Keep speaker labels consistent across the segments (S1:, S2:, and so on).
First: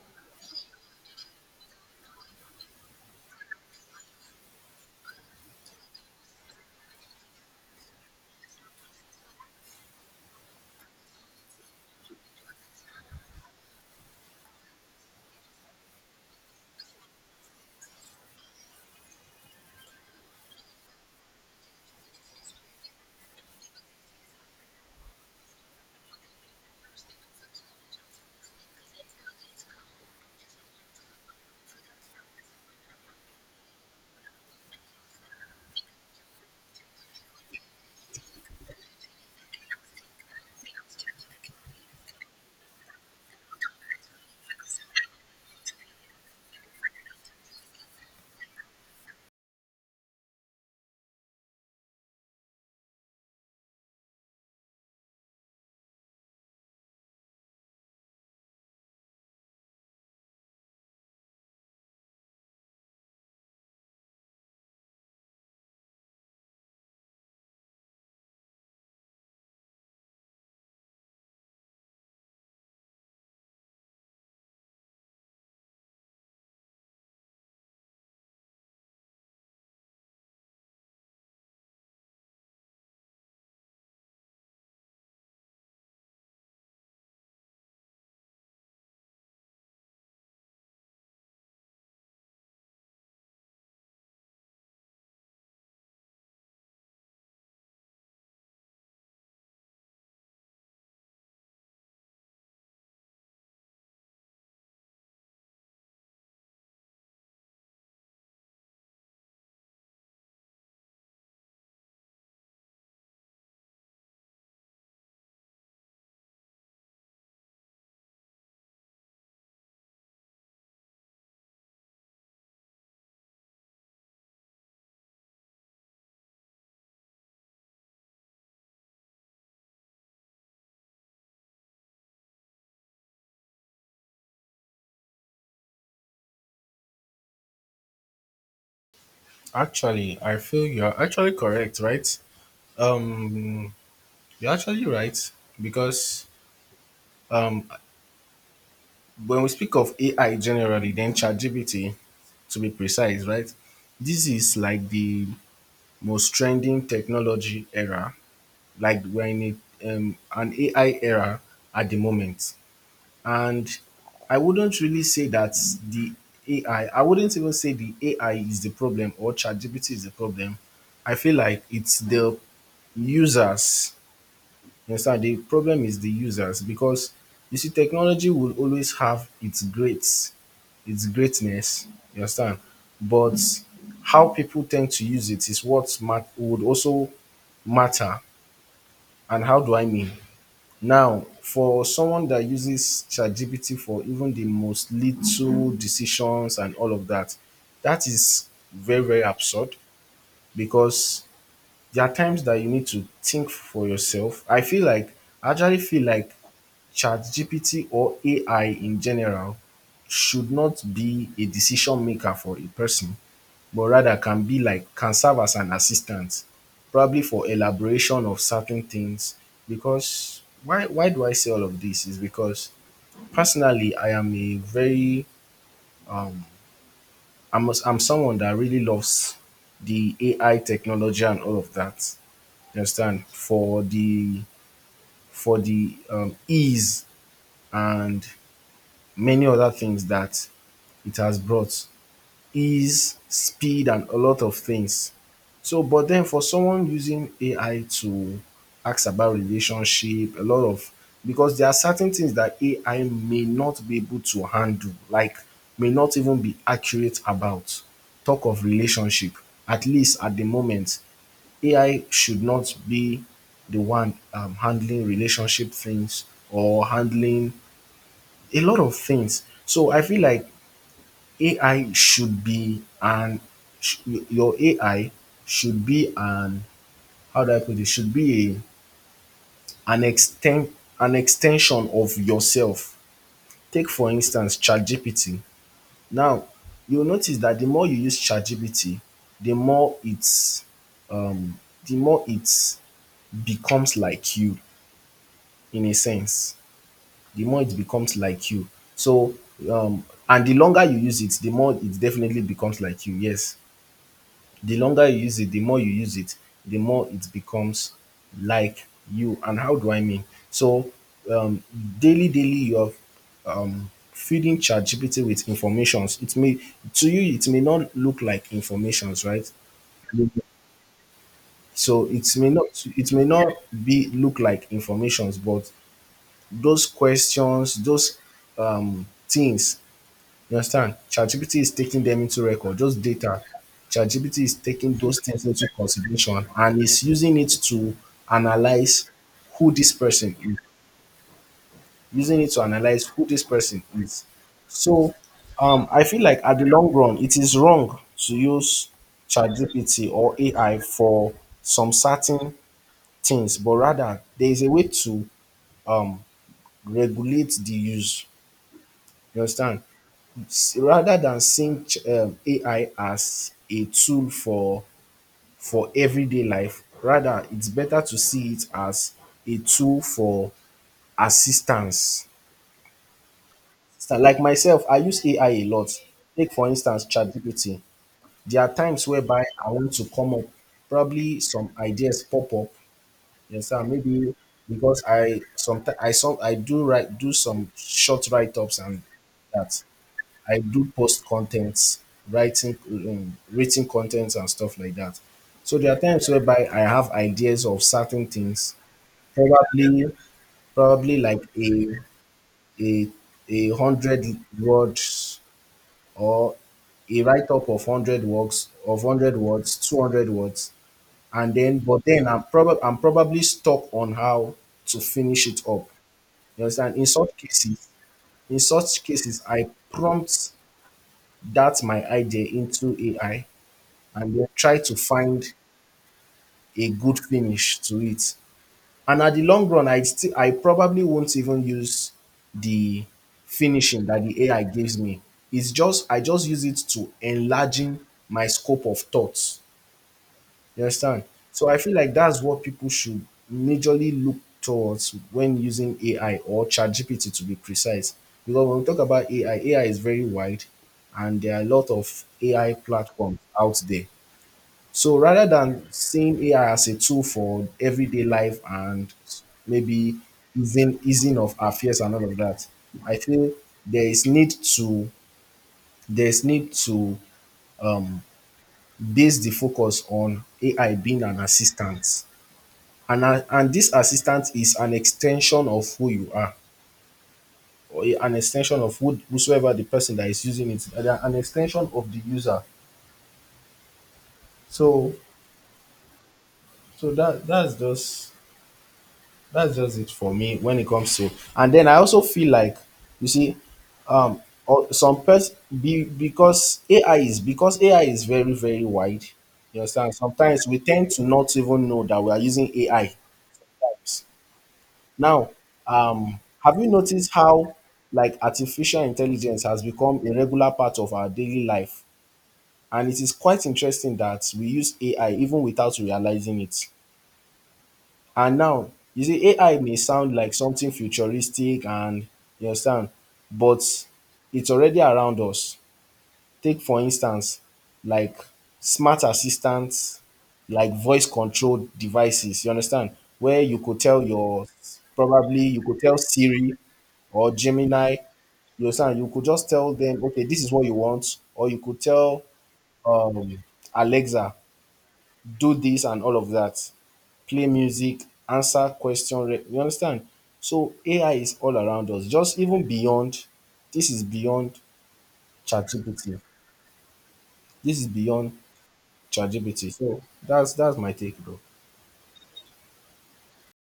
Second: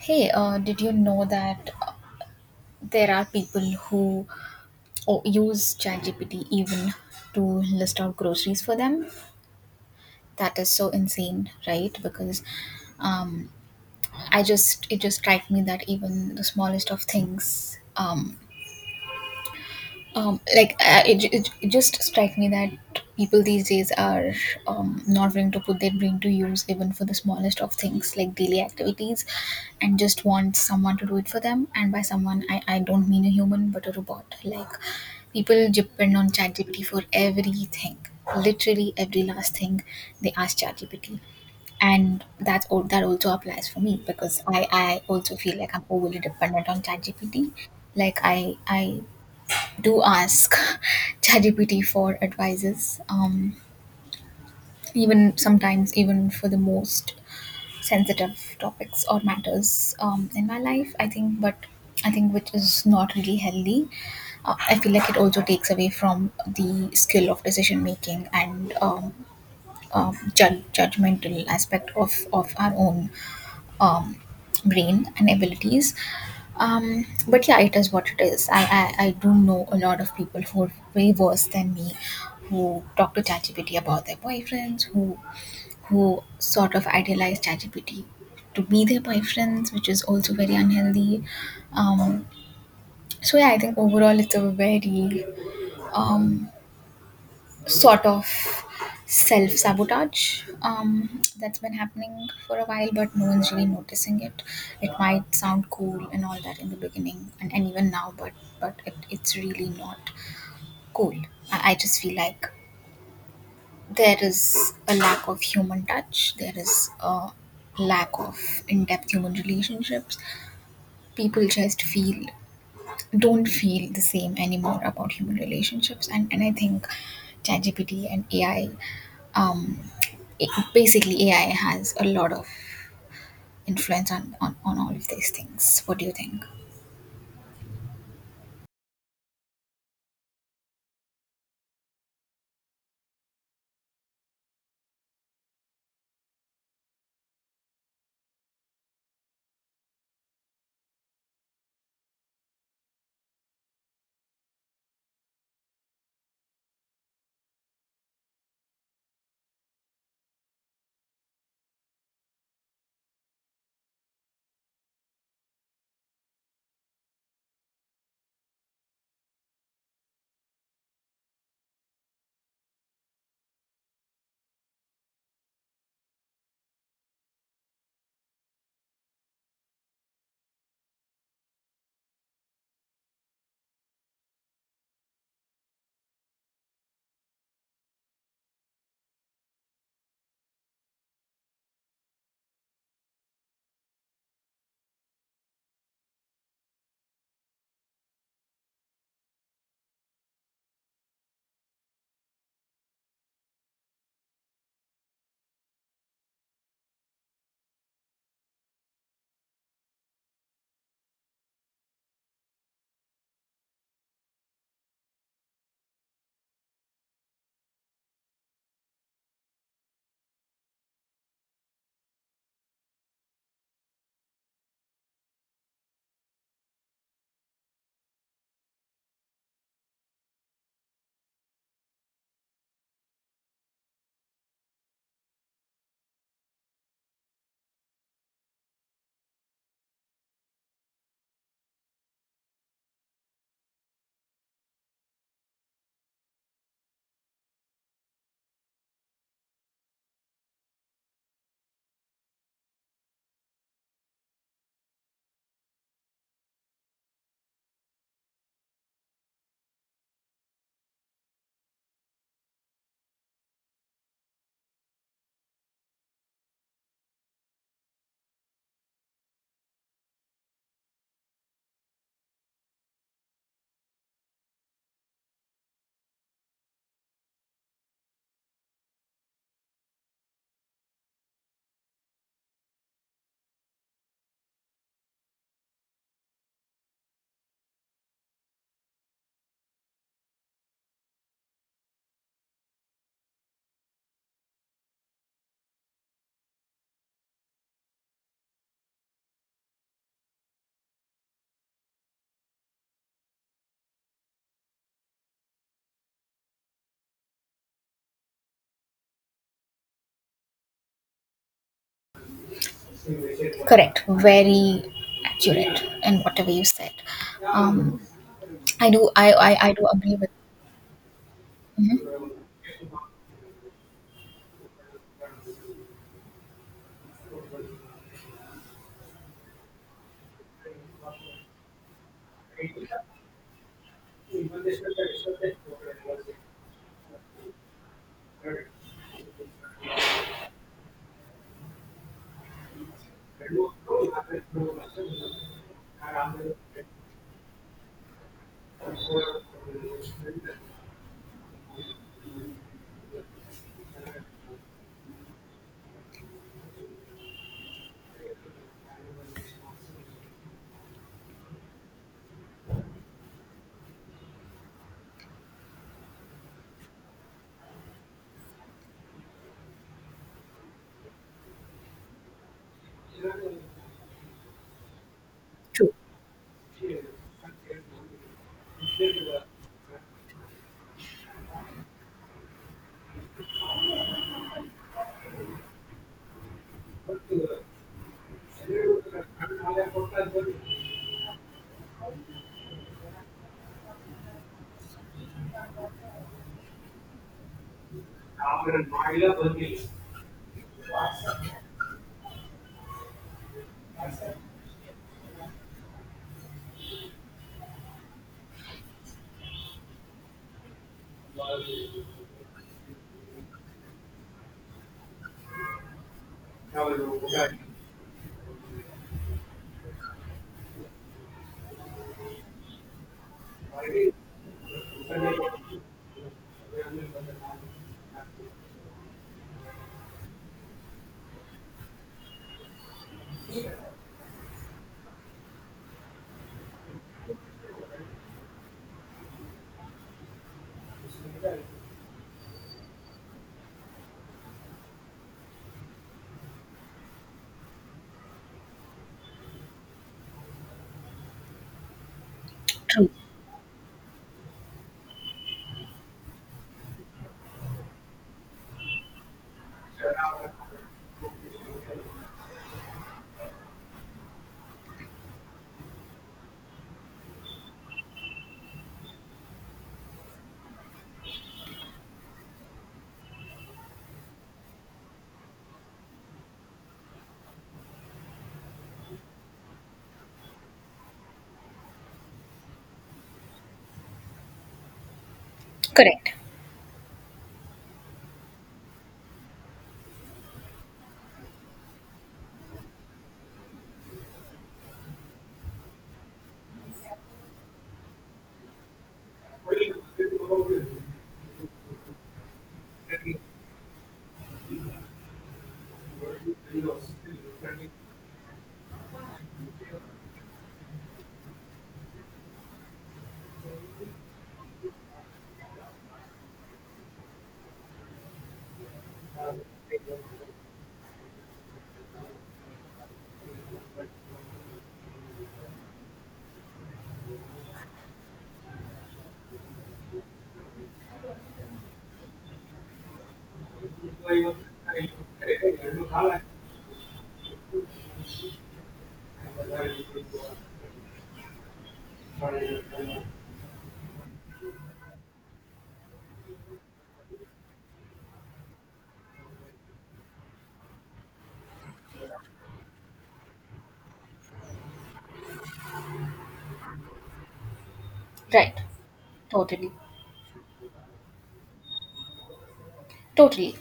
S1: Hey, did you know that there are people who oh, use ChatGPT even to list out groceries for them? That is so insane, right? Because um, I just it just strikes me that even the smallest of things like I it, it just strikes me that people these days are not willing to put their brain to use even for the smallest of things like daily activities, and just want someone to do it for them. And by someone I don't mean a human but a robot. Like people depend on ChatGPT for everything, literally every last thing they ask ChatGPT. And that's all that also applies for me because I also feel like I'm overly dependent on ChatGPT. Like I do ask ChatGPT for advices, even sometimes even for the most sensitive topics or matters in my life, I think. But I think which is not really healthy. I feel like it also takes away from the skill of decision making and judgmental aspect of our own um, brain and abilities. But yeah, it is what it is. I do know a lot of people who are way worse than me, who talk to ChatGPT about their boyfriends, who sort of idealize ChatGPT to be their boyfriends, which is also very unhealthy. Um, so yeah, I think overall it's a very um, sort of self sabotage that's been happening for a while, but no one's really noticing it. It might sound cool and all that in the beginning, and even now, but it's really not cool. I just feel like there is a lack of human touch. There is a lack of in depth human relationships. People just feel don't feel the same anymore about human relationships. And I think ChatGPT and AI, um, basically AI has a lot of influence on, on all of these things. What do you think?
S2: Actually, I feel you're actually correct, right? Um, you're actually right because um, when we speak of AI generally, then ChatGPT, to be precise, right? This is like the most trending technology era. Like we're in an AI era at the moment. And I wouldn't really say that the AI, I wouldn't even say the AI is the problem or ChatGPT is the problem. I feel like it's the users. You understand? The problem is the users because you see, technology will always have its greatness. You understand? But how people tend to use it is what would also matter. And how do I mean? Now, for someone that uses ChatGPT for even the most little decisions and all of that, that is very, very absurd because there are times that you need to think for yourself. I actually feel like ChatGPT or AI in general should not be a decision maker for a person, but rather can be like can serve as an assistant, probably for elaboration of certain things. Because why do I say all of this? Is because personally I'm someone that really loves the AI technology and all of that. You understand? For the ease and many other things that it has brought ease, speed, and a lot of things. So, but then for someone using AI to ask about relationship, a lot of because there are certain things that AI may not be able to handle, like may not even be accurate about. Talk of relationship, at least at the moment, AI should not be the one handling relationship things or handling a lot of things. So I feel like AI should be an sh- your AI should be an how do I put it should be a an extent an extension of yourself. Take for instance ChatGPT. Now you'll notice that the more you use ChatGPT, the more it's um the more it becomes like you in a sense. The more it becomes like you. So and the longer you use it, the more it definitely becomes like you. Yes. The longer you use it, the more you use it, the more it becomes like you. And how do I mean? So um, daily you're
S1: Correct,
S2: feeding
S1: very
S2: ChatGPT with
S1: accurate in
S2: informations it
S1: whatever
S2: may
S1: you said.
S2: to you it may not
S1: um,
S2: look like informations,
S1: I,
S2: right?
S1: I do agree with.
S2: So
S1: Mhm.
S2: it may not be look like informations, but those questions, those things, you understand? ChatGPT is taking them into record, just data. ChatGPT is taking those things into consideration and is using it to analyze who this person is, using it to analyze who this person is. So I feel like at the long run, it is wrong to use ChatGPT or AI for some certain things, but rather there is a way to um, regulate the use. You understand? Rather than seeing AI as a tool for everyday life, rather it's better to see it as a tool for assistance. So like myself, I use AI a lot.
S1: True.
S2: Take for instance ChatGPT. There are times whereby I want to come up, probably some ideas pop up. Yes, sir. Maybe because I do some short write ups and that. I do post contents, writing, written contents and stuff like that. So there are times whereby I have ideas of certain things, probably, probably like a a hundred words or a write up of 100 words, 200 words, and then but then I'm probably stuck on how to finish it up. You understand? In such cases, I prompt that my idea into AI and then try to find a good finish to it. And at the long run, I probably won't even use the finishing that the AI gives me. It's just I just use it to enlarging my scope of thoughts. You understand? So I feel like that's what people should majorly look towards when using AI or ChatGPT to be precise. Because when we talk about AI, AI is very wide, and there are a lot of AI
S1: True.
S2: platforms out there. So rather than seeing AI as a tool for everyday life and maybe easing of our fears and all of that, I feel there is need to there's need to base the focus on AI being an assistant. And and this assistant is an extension of who you are, or an extension of whosoever the person that is using it, they are an extension of the user. So
S1: Correct.
S2: so that's just it for me when it comes to. And then I also feel like you see um or some person be because AI is very, very wide, you understand? Sometimes we tend to not even know that we are using AI sometimes. Now have you noticed how like artificial intelligence has become a regular part of our daily life, and it is quite interesting that we use AI even without realizing it. And now, you see, AI may sound like something futuristic and you understand, but it's already around us. Take, for instance, like smart assistants, like voice controlled devices, you understand, where you could tell your, probably you could tell Siri or Gemini, you understand, you could just tell them, okay, this is what you want, or you could tell um, Alexa, do this and all of that, play music, answer question. You understand? So AI is all around us. Just even beyond, this is beyond ChatGPT. This is beyond
S1: Right. Totally.
S2: ChatGPT. So that's my take, bro.
S1: Totally,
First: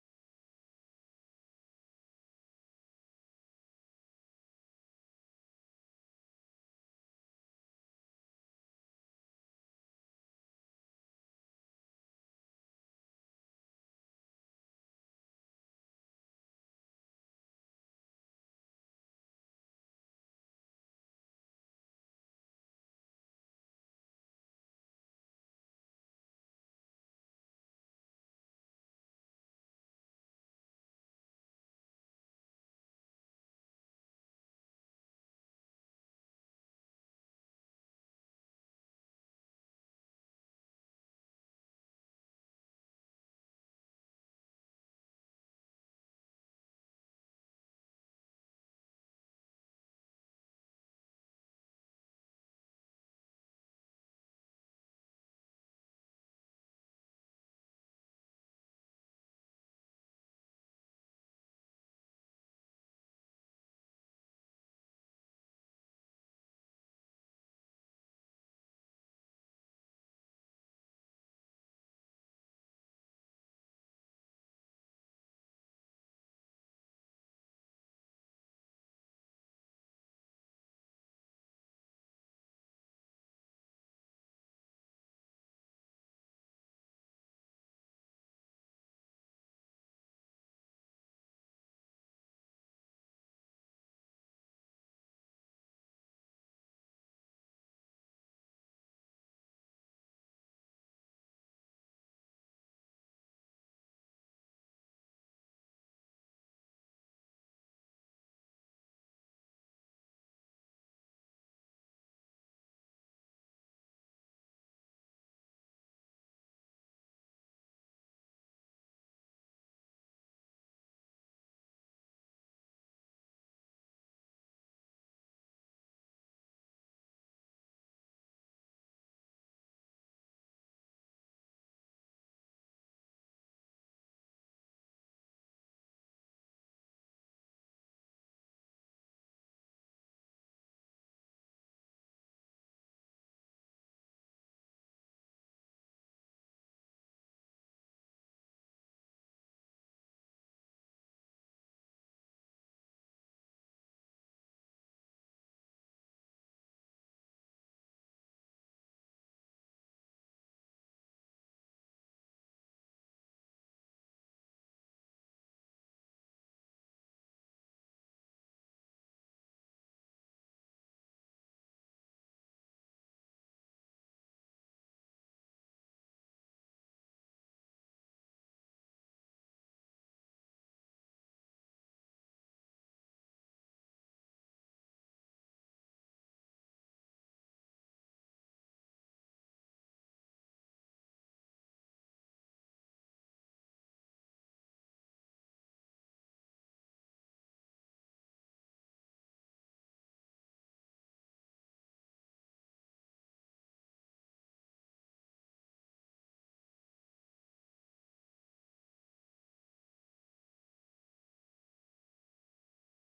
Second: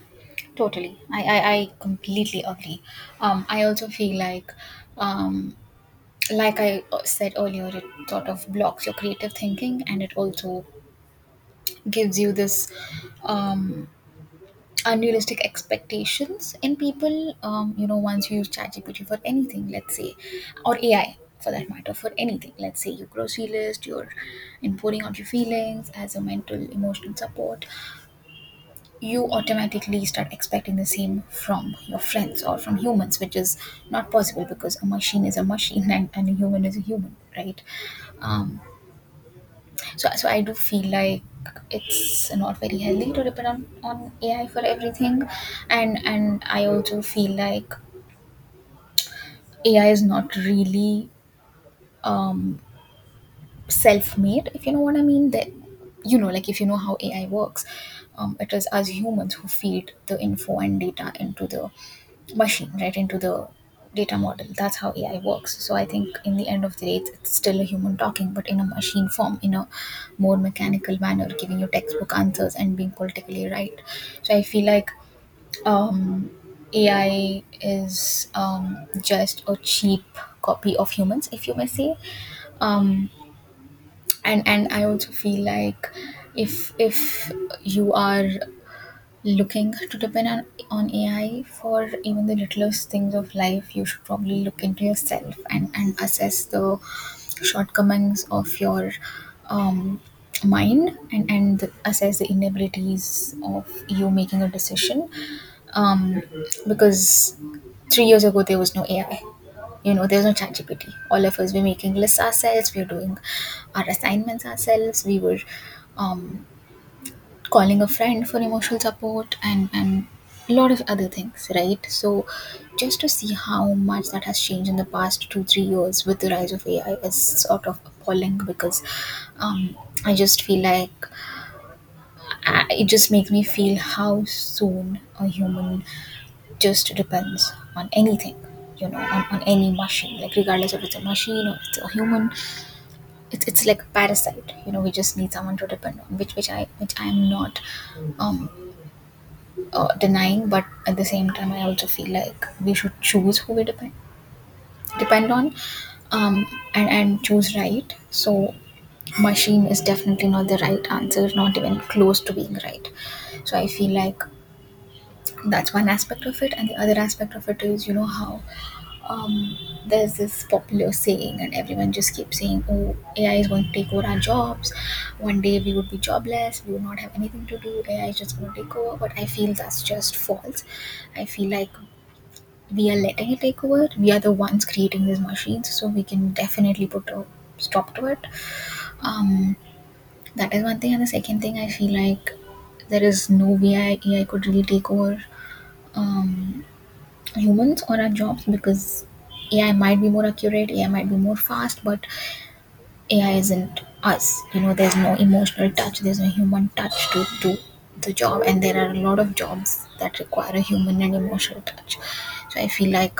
S1: totally. I completely agree. I also feel um, like I said earlier, it sort of blocks your creative thinking, and it also gives you this um, unrealistic expectations in people. You know, once you use ChatGPT for anything, let's say, or AI for that matter, for anything, let's say your grocery list, you're importing out your feelings as a mental, emotional support. You automatically start expecting the same from your friends or from humans, which is not possible because a machine is a machine and a human is a human, right? Um, so I do feel like it's not very healthy to depend on AI for everything, and I also feel like AI is not really um, self-made, if you know what I mean. That you know, like, if you know how AI works, it is us humans who feed the info and data into the machine, right, into the data model. That's how AI works. So I think in the end of the day, it's still a human talking, but in a machine form, in a more mechanical manner, giving you textbook answers and being politically right. So I feel like um, AI is just a cheap copy of humans, if you may say. Um, and and I also feel like if you are looking to depend on AI for even the littlest things of life, you should probably look into yourself and assess the shortcomings of your um mind, and assess the inabilities of you making a decision, um, because 3 years ago there was no AI. You know, there's no ChatGPT. All of us were making lists ourselves. We were doing our assignments ourselves. We were um, calling a friend for emotional support, and a lot of other things, right? So, just to see how much that has changed in the past two three years with the rise of AI is sort of appalling because um, I just feel like it just makes me feel how soon a human just depends on anything, you know, on any machine. Like regardless if it's a machine or it's a human, it's like a parasite. You know, we just need someone to depend on, which which I am not um denying, but at the same time I also feel like we should choose who we depend on, um and choose right. So machine is definitely not the right answer, not even close to being right. So I feel like that's one aspect of it. And the other aspect of it is you know how um, there's this popular saying and everyone just keeps saying, oh, AI is going to take over our jobs, one day we would be jobless, we would not have anything to do, AI is just going to take over. But I feel that's just false. I feel like we are letting it take over, we are the ones creating these machines, so we can definitely put a stop to it. um, that is one thing. And the second thing I feel like, there is no way AI could really take over um, humans or our jobs, because AI might be more accurate, AI might be more fast, but AI isn't us. You know, there's no emotional touch, there's no human touch to do the job, and there are a lot of jobs that require a human and emotional touch. So I feel like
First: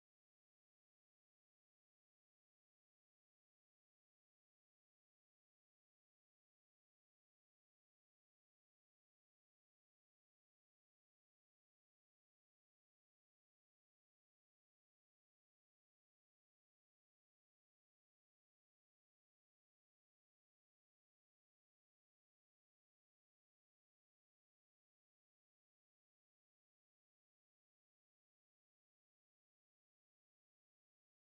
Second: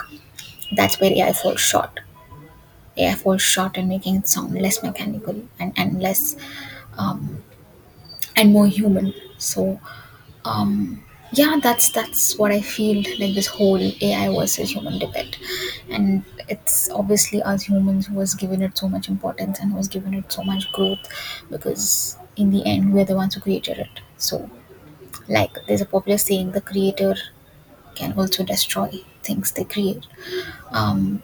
S1: that's where AI falls short. AI falls short in making it sound less mechanical, and less um, and more human. So um yeah, that's what I feel like this whole AI versus human debate. And it's obviously us humans who was given it so much importance and who was given it so much growth, because in the end we're the ones who created it. So like there's a popular saying, the creator can also destroy things they create. um,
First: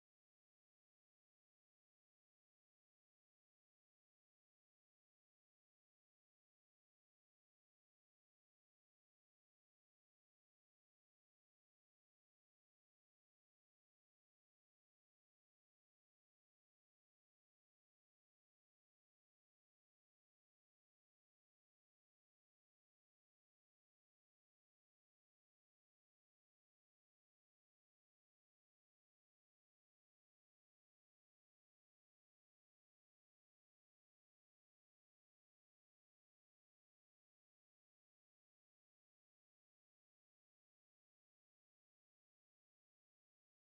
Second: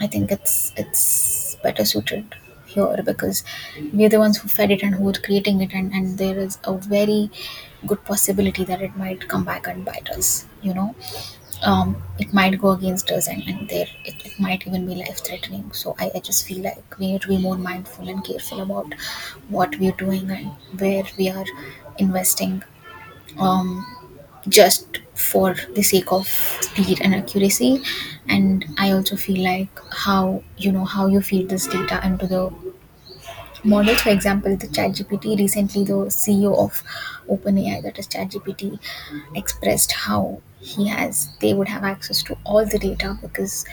S1: I think it's better suited here because we're the ones who fed it and who are creating it, and there is a very good possibility that it might come back and bite us. You know, it might go against us, and there it might even be life threatening. So I just feel like we need to be more mindful and careful about what we're doing and where we are investing. Um, just for the sake of speed and accuracy. And I also feel like how, you know, how you feed this data into the models. For example, the ChatGPT, recently the CEO of OpenAI, that is ChatGPT, expressed how he has, they would have access to all the data, because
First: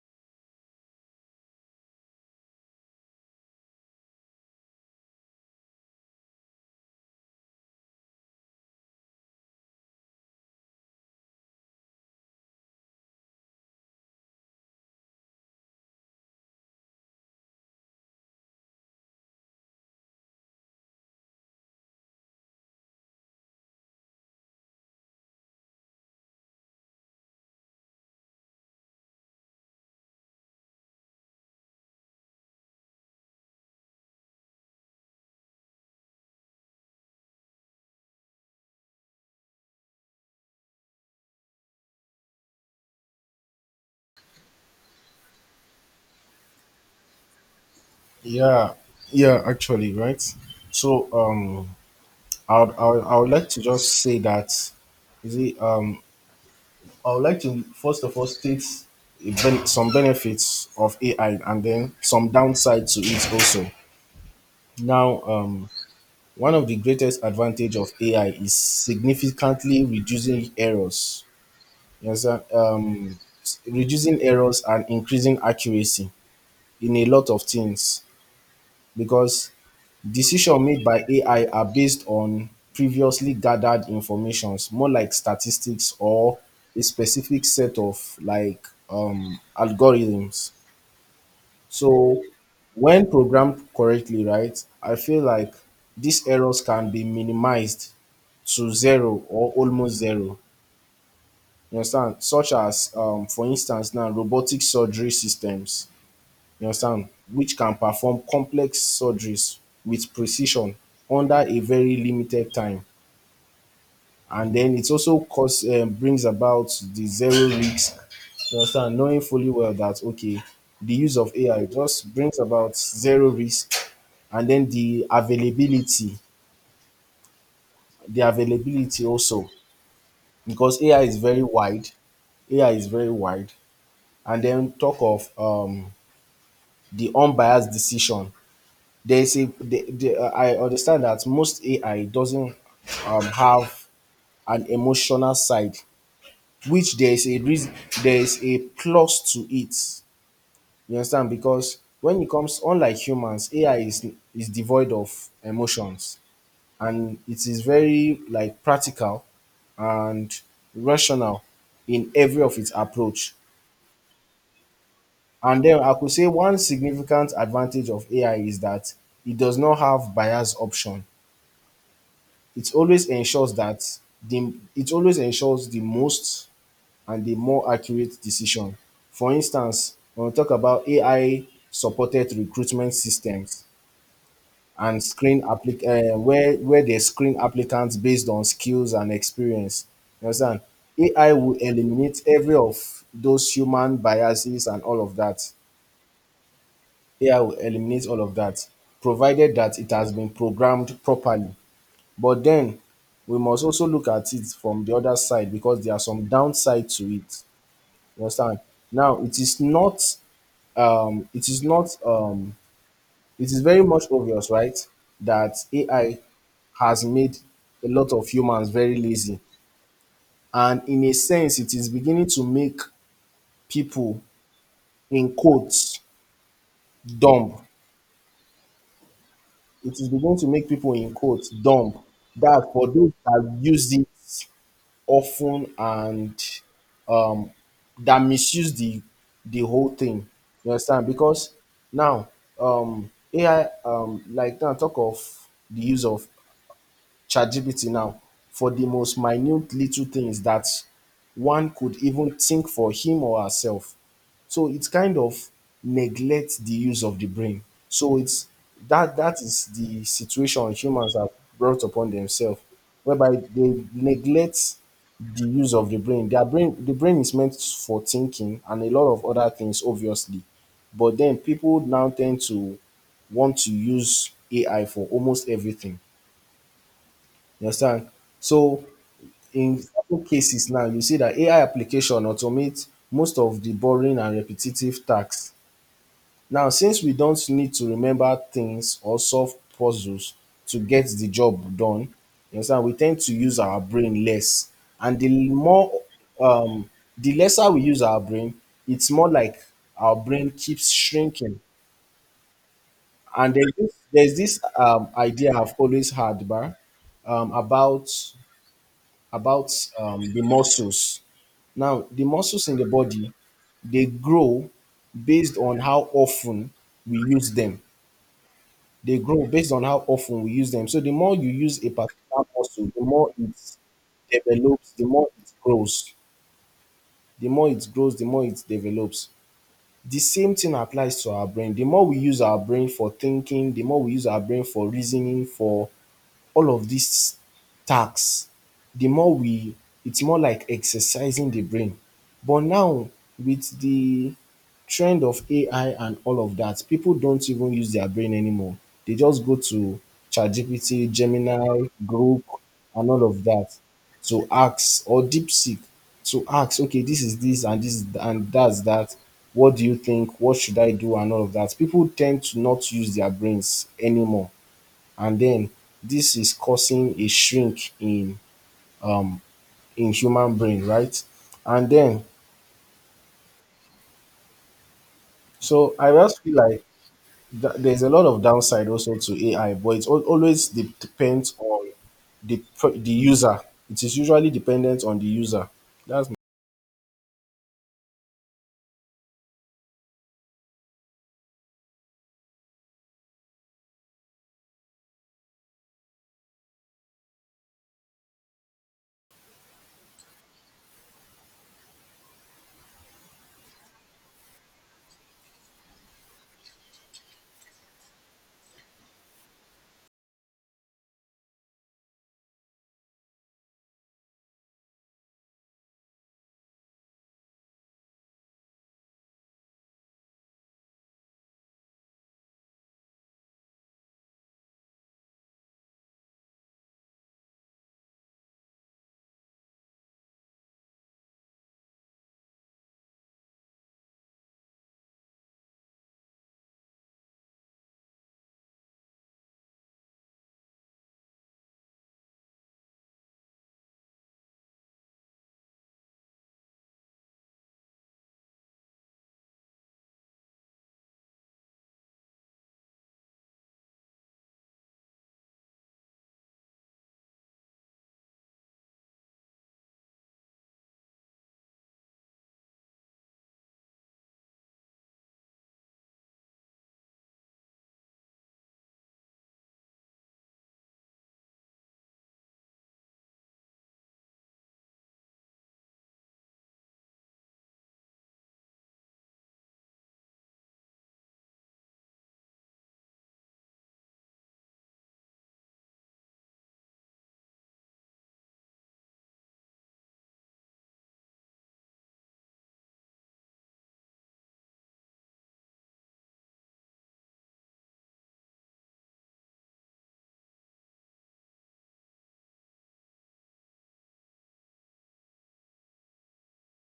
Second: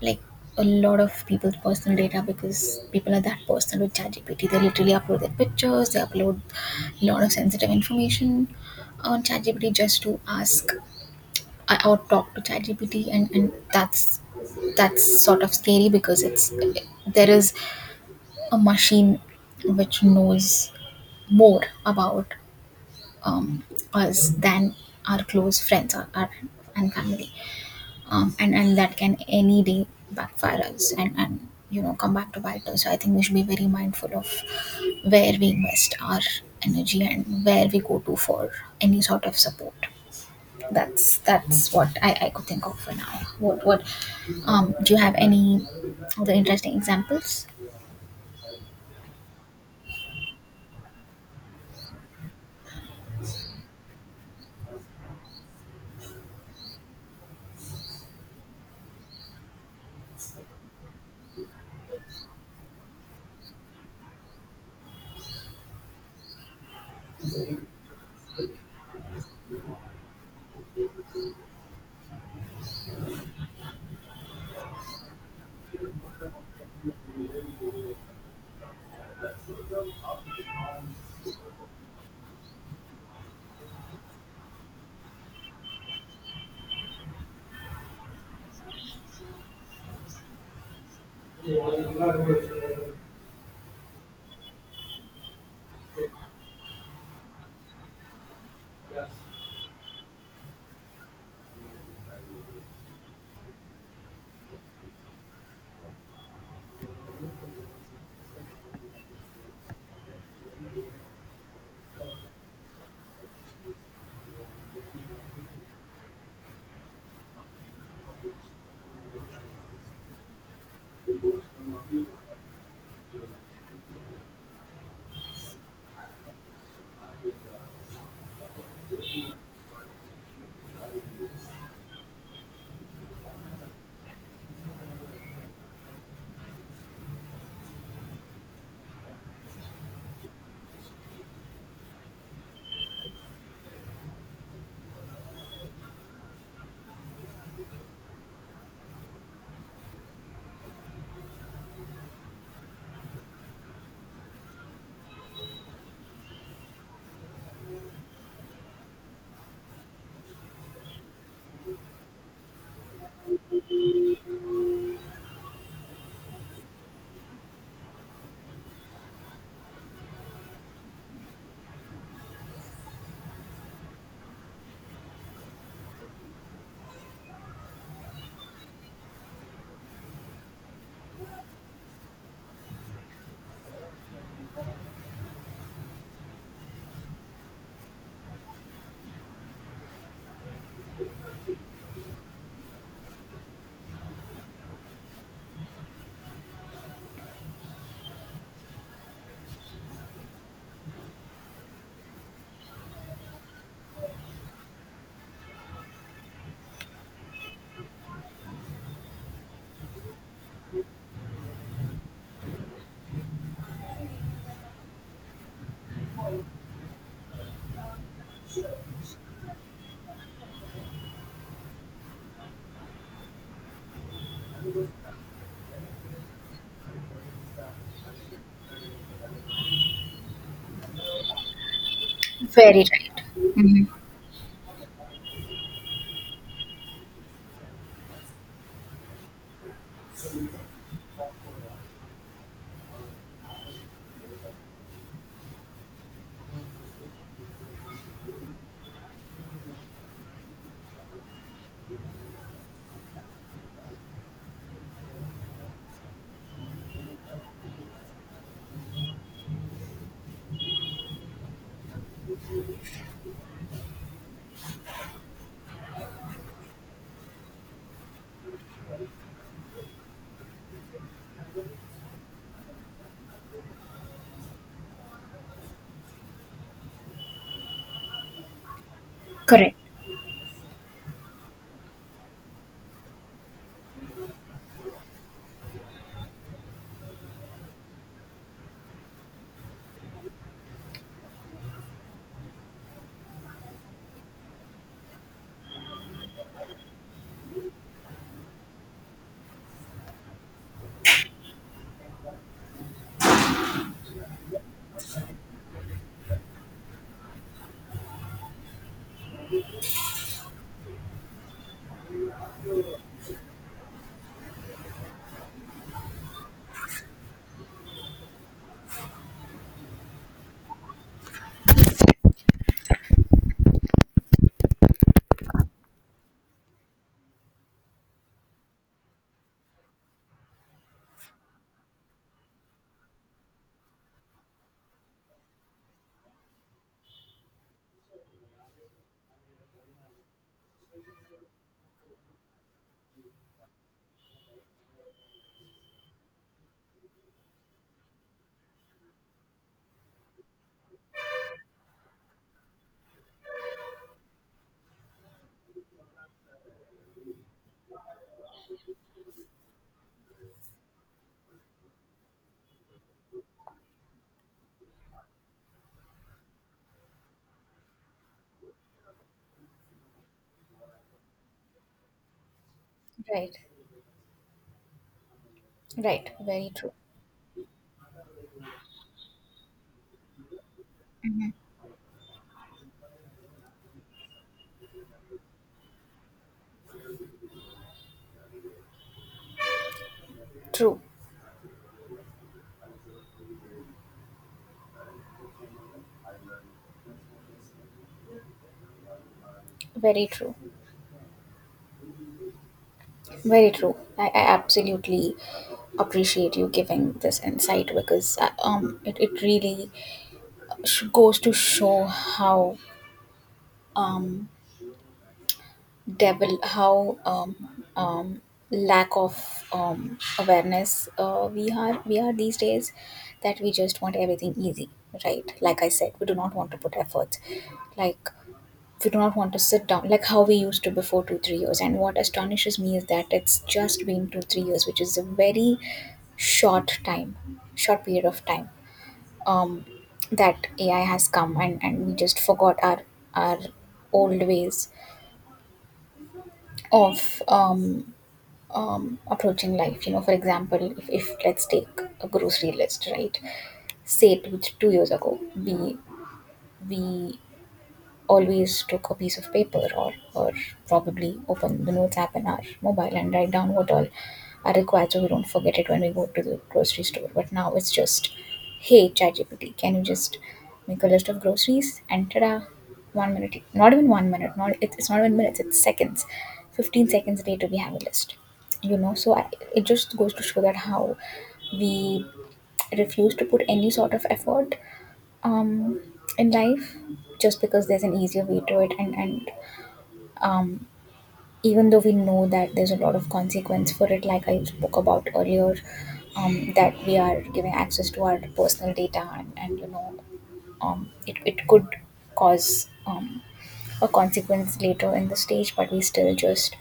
S1: like a lot of people's personal data, because people are that personal with ChatGPT. They literally upload their pictures, they upload a lot of sensitive information on ChatGPT just to ask or talk to ChatGPT, and that's sort of scary, because it's, there is a machine which knows more about um, us than our close friends and family, and that can any day backfire us, and you know come back to bite us. So I think we should be very mindful of where we invest our energy and where we go to for any sort of support. That's what I could think of for now. What do you have any other interesting examples?
S2: Yeah, yeah, actually, right. So I would like to just say that is it I would like to first of all state some benefits of AI and then some downsides to it also. Now one of the greatest advantage of AI is significantly reducing errors. You understand? Reducing errors and increasing accuracy in a lot of things because decision made by AI are based on previously gathered informations, more like statistics or a specific set of like algorithms. So when programmed correctly, right, I feel like these errors can be minimized to zero or almost zero. You understand? Such as, for instance, now robotic surgery systems, you understand, which can perform complex surgeries with precision under a very limited time. And then it also cause brings about the zero risk, you understand, knowing fully well that okay, the use of AI just brings about zero risk. And then the availability also, because AI is very wide, AI is very wide. And then talk of the unbiased decision, there is a I understand that most AI doesn't have an emotional side, which there is a reason, there is a plus to it, you understand, because when it comes unlike humans, AI is devoid of emotions, and it is very like practical and rational in every of its approach. And then I could say one significant advantage of AI is that it does not have bias option. It always ensures that the it always ensures the most and the more accurate decision. For instance, when we talk about AI supported recruitment systems and where they screen applicants based on skills and experience. You understand? AI will eliminate every of those human biases and all of that. AI will eliminate all of that, provided that it has been programmed properly. But then we must also look at it from the other side because there are some downside to it. You understand? Now it is not it is very much obvious, right, that AI has made a lot of humans very lazy. And in a sense, it is beginning to make people in quotes dumb. It is beginning to make people in quotes dumb. That
S1: Very
S2: for those
S1: right.
S2: that
S1: Hmm.
S2: use it of ten and um that misuse the whole thing. You understand? Because now AI um like now talk of the use of ChatGPT now for the most minute little things that one could even think for him or herself. So it kind of neglects the use of the brain. So it's that is the situation humans have brought upon themselves, whereby they neglect the use of the brain. The brain is meant for thinking and a lot of other things, obviously. But then people now tend to want to use AI for almost everything. You understand? So
S1: Correct.
S2: in certain cases now, you see that AI application automate most of the boring and repetitive tasks. Now, since we don't need to remember things or solve puzzles to get the job done, you understand, we tend to use our brain less. And um the lesser we use our brain, it's more like our brain keeps shrinking. And there's this idea I've always had, bah, um, about about the muscles. Now, the muscles in the body, they grow based on how often we use them. They grow based on how often we use them. So the more you use a particular muscle, the more it develops, the more it grows. The more it grows, the more it develops. The same thing applies to our brain. The more we use our brain for thinking, the more we use our brain for reasoning, for all of these tasks, the more we, it's more like exercising the brain. But now, with the trend of AI and all of that, people don't even use their brain anymore. They just go to ChatGPT, Gemini, Grok, and all of that to ask, or DeepSeek to ask, okay, this is this and that's that. What do you think? What should I do? And all of that. People tend to not use their brains anymore and then this is causing a shrink um in human brain, right? And then
S1: Right.
S2: so I
S1: Right.
S2: just feel
S1: Very
S2: like
S1: true.
S2: there's a lot of downside also to AI, but it always depends on the user. It is usually dependent on the user. That's my-
S1: True. Very true. Very true. I absolutely appreciate you giving this insight, because it really goes to show how um devil how um, lack of awareness we are, we are these days, that we just want everything easy, right? Like I said, we do not want to put effort. Like, we do not want to sit down like how we used to before two three years. And what astonishes me is that it's just been two three years, which is a very short time, short period of time, um, that AI has come, and we just forgot our old ways of approaching life. You know, for example, if let's take a grocery list, right? Say 2 years ago, we always took a piece of paper, or probably open the notes app in our mobile and write down what all are required so we don't forget it when we go to the grocery store. But now it's just, hey, ChatGPT, can you just make a list of groceries? And ta-da, 1 minute, not even 1 minute, not it, it's not even minutes, it's seconds. 15 seconds later, we have a list. You know, so it just goes to show that how we refuse to put any sort of effort um in life, just because there's an easier way to it. And and um even though we know that there's a lot of consequence for it, like I spoke about earlier, that we are giving access to our personal data, and you know it could cause a consequence later in the stage, but we still just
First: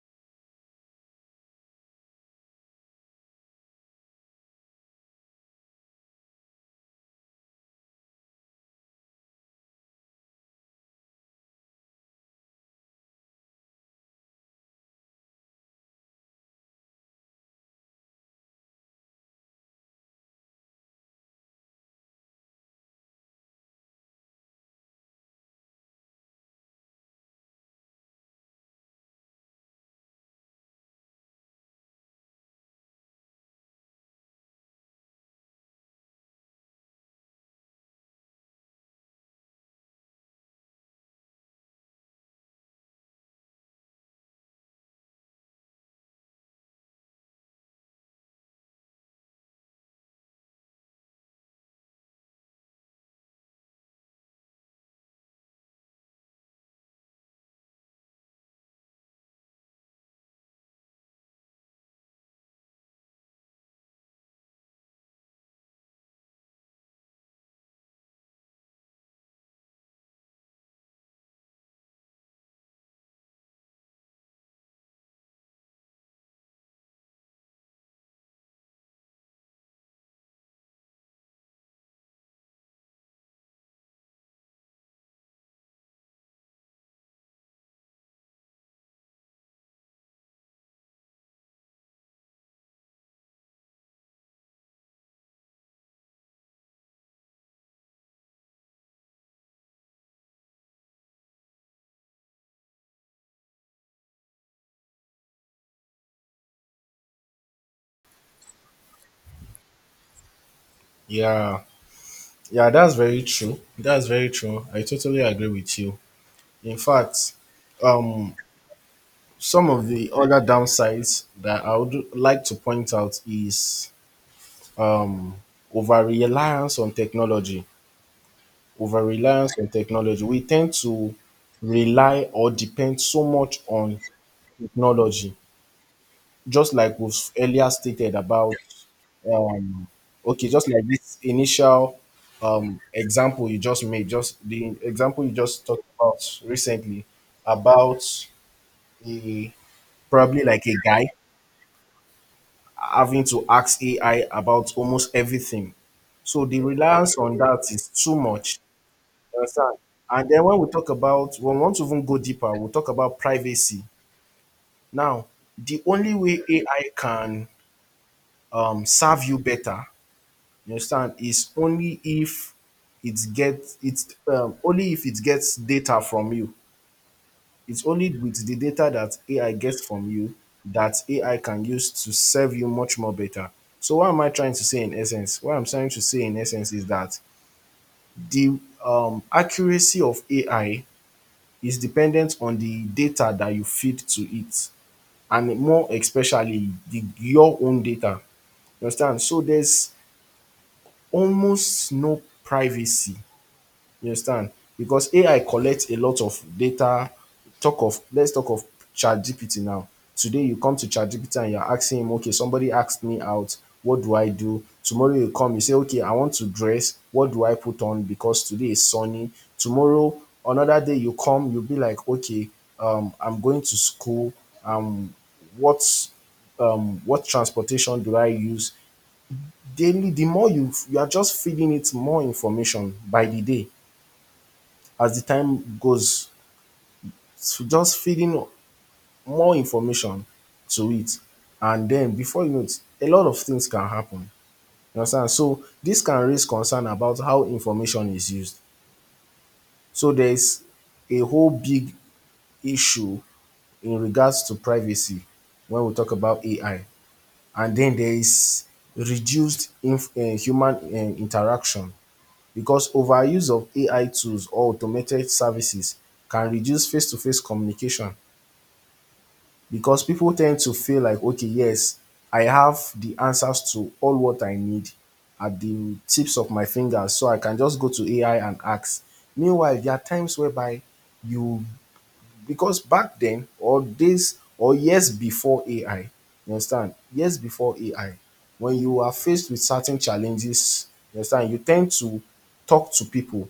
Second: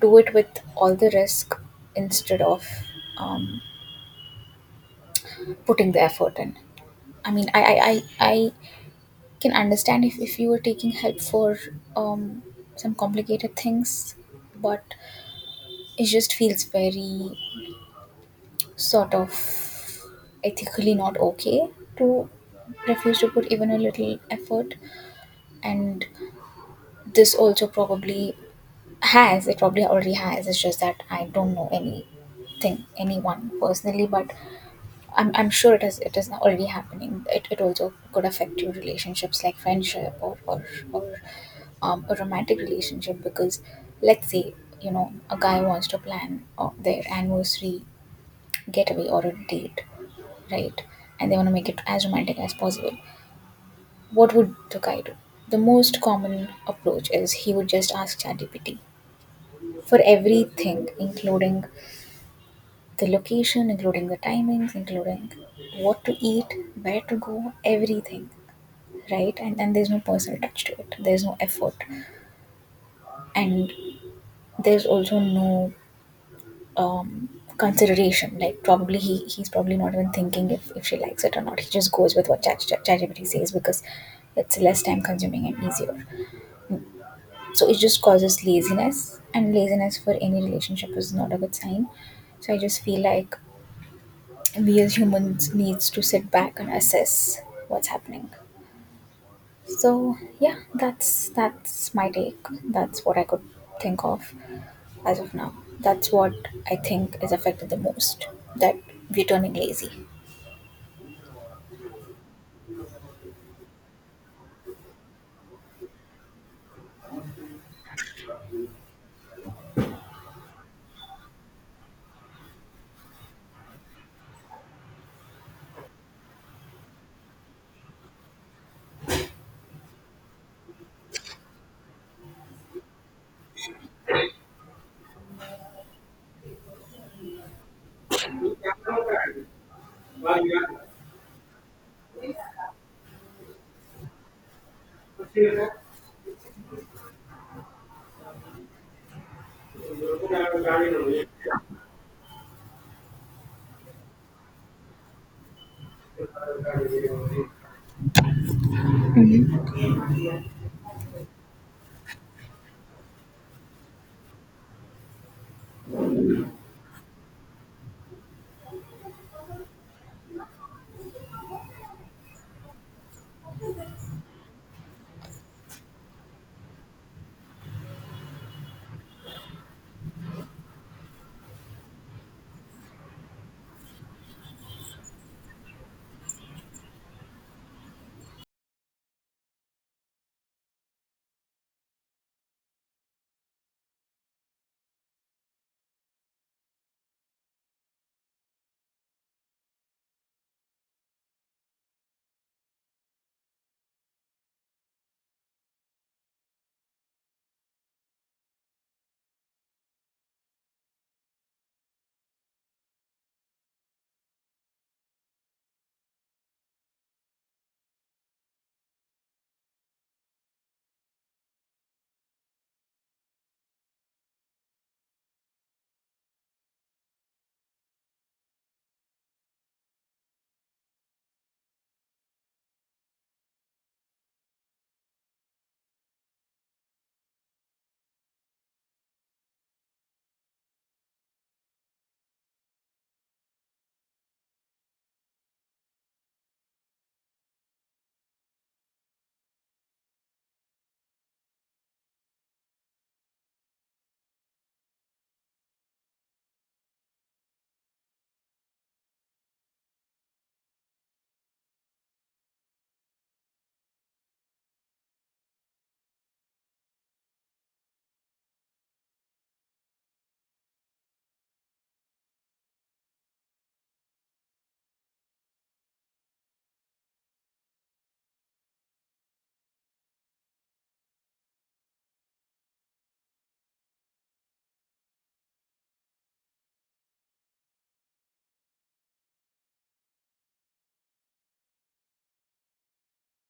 S1: do it with all the risk, instead of um putting the effort in. I mean, I can understand if you were taking help for um, some complicated things, but it just feels very sort of ethically not okay to refuse to put even a little effort. And this also probably has, it probably already has, it's just that I don't know anyone personally, but I'm sure it is already happening. It also could affect your relationships, like friendship, or a romantic relationship, because let's say you know a guy wants to plan their anniversary getaway or a date, right? And they want to make it as romantic as possible. What would the guy do? The most common approach is he would just ask ChatGPT for everything, including the location, including the timings, including what to eat, where to go, everything, right? And then there's no personal touch to it. There's no effort, and there's also no um, consideration. Like probably he's probably not even thinking if she likes it or not. He just goes with what ChatGPT says because it's less time consuming and easier. So it just causes laziness, and laziness for any relationship is not a good sign. So I just feel like we as humans needs to sit back and assess what's happening. So yeah, that's my take, that's what I could think of as of now, that's what I think is affected the most, that we're turning lazy.
S2: yeah, yeah. That's very true. That's very true. I totally agree with you. In fact, um, some of the other downsides that I would like to point out is um over reliance on technology. Over reliance on technology, we tend to rely or depend so much on technology, just like we've earlier stated about um okay, just like this initial example you just made just the example you just talked about recently about a probably like a guy having to ask ai about almost everything. So the reliance on that is too much. You understand? And then when we want to even go deeper, we'll talk about privacy. Now, the only way AI can serve you better, you understand, is only if it gets it's only if it gets data from you. It's only with the data that AI gets from you that AI can use to serve you much more better. So what am I trying to say in essence? What I'm trying to say in essence is that the accuracy of AI is dependent on the data that you feed to it, and more especially the your own data. You understand? So there's almost no privacy. You understand? Because AI collects a lot of data. Talk of let's talk of ChatGPT now. Today you come to ChatGPT and you're asking him, okay, somebody asked me out, what do I do? Tomorrow you come, you say, okay, I want to dress. What do I put on? Because today is sunny. Tomorrow, another day you come, you'll be like, okay, I'm going to school. Um, what what transportation do I use? Daily, the more you are just feeding it more information by the day as the time goes, just feeding more information to it. And then before you know it, a lot of things can happen. You understand? So this can raise concern about how information is used. So there's a whole big issue in regards to privacy when we talk about AI. And then there is reduced human interaction because overuse of AI tools or automated services can reduce face to face communication. Because people tend to feel like, okay, yes, I have the answers to all what I need at the tips of my fingers, so I can just go to AI and ask. Meanwhile, there are times whereby you Because back then or days or years before AI, you understand, years before AI, when you are faced with certain challenges, you understand, you tend to talk to people.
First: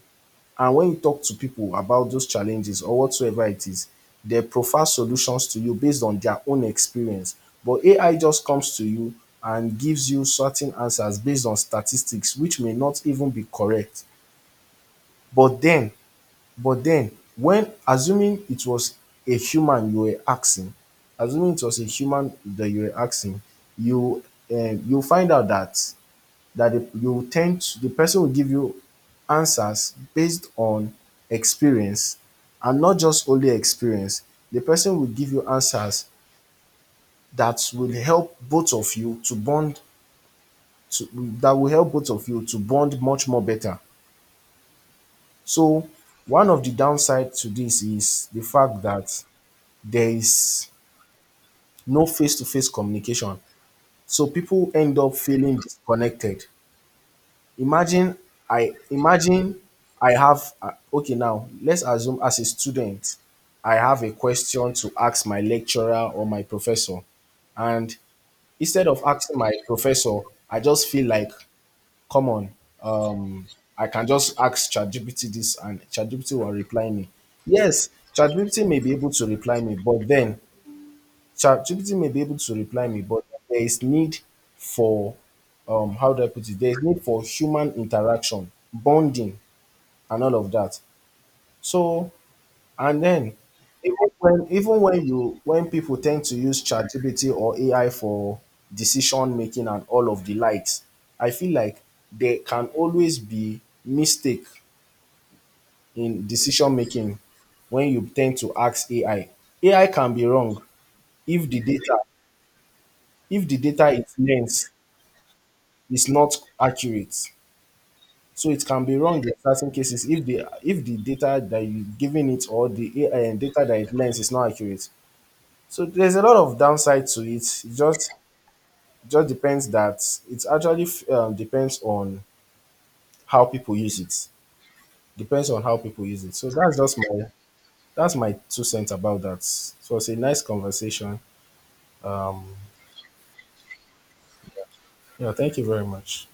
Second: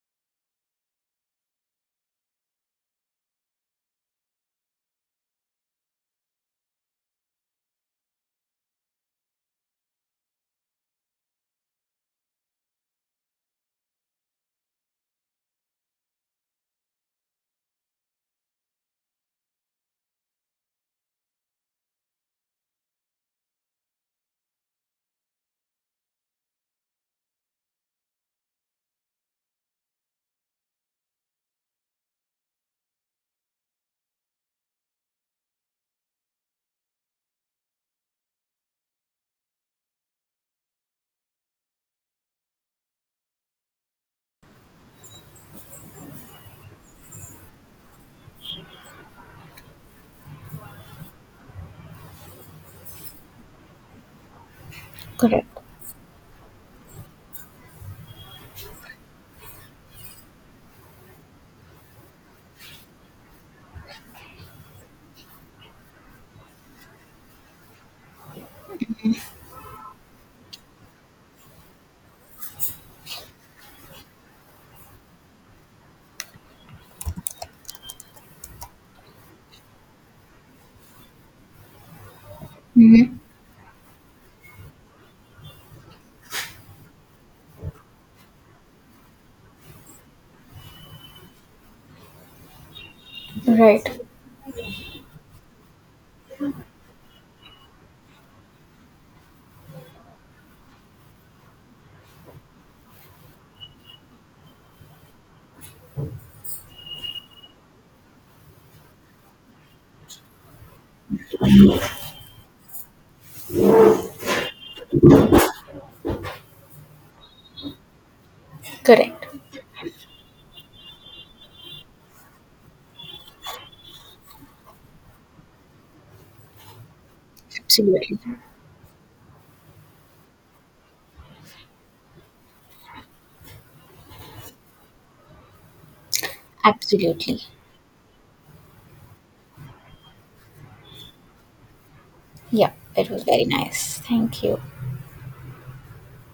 S2: And when you talk to people about those challenges or whatsoever it is, they profile solutions to you based on their own experience. But AI just comes to you and gives you certain answers based on statistics which may not even be correct. But then But then when assuming it was a human you were asking, assuming it was a human that you were asking, you you find out that the person will give you answers based on experience, and not just only experience. The person will give you answers that will help both of you to bond to, that will help both of you to bond much more better. So one of the downside to this is the fact that there is no face-to-face communication. So people end up feeling
S1: Correct.
S2: disconnected. Imagine imagine I have okay, now, let's assume as a student, I have a question to ask my lecturer or my professor. And instead of asking my professor, I just feel like, come on, um, I can just ask ChatGPT this and ChatGPT will reply me. Yes, ChatGPT may be able to reply me, but then ChatGPT may be able to reply me,
S1: Mhm.
S2: but there is need for how do I put it? There is need for human interaction, bonding, and all of that. So and then
S1: Right.
S2: even when people tend to use ChatGPT or AI for decision making and all of the likes, I feel like there can always be mistake in decision making when you tend to ask AI. AI can be wrong if the data if the data is lens, is not accurate. So it can be wrong
S1: Correct.
S2: in certain cases if the data that you giving it or the data that it learns is not accurate. So there's a lot of downside to it. It
S1: Absolutely.
S2: just depends that it actually depends on how people use it. Depends on how people use it. So
S1: Absolutely.
S2: that's my two cents about that. So it's a nice conversation. Um,
S1: Yeah, it was very nice, thank you.
S2: yeah, thank you very much.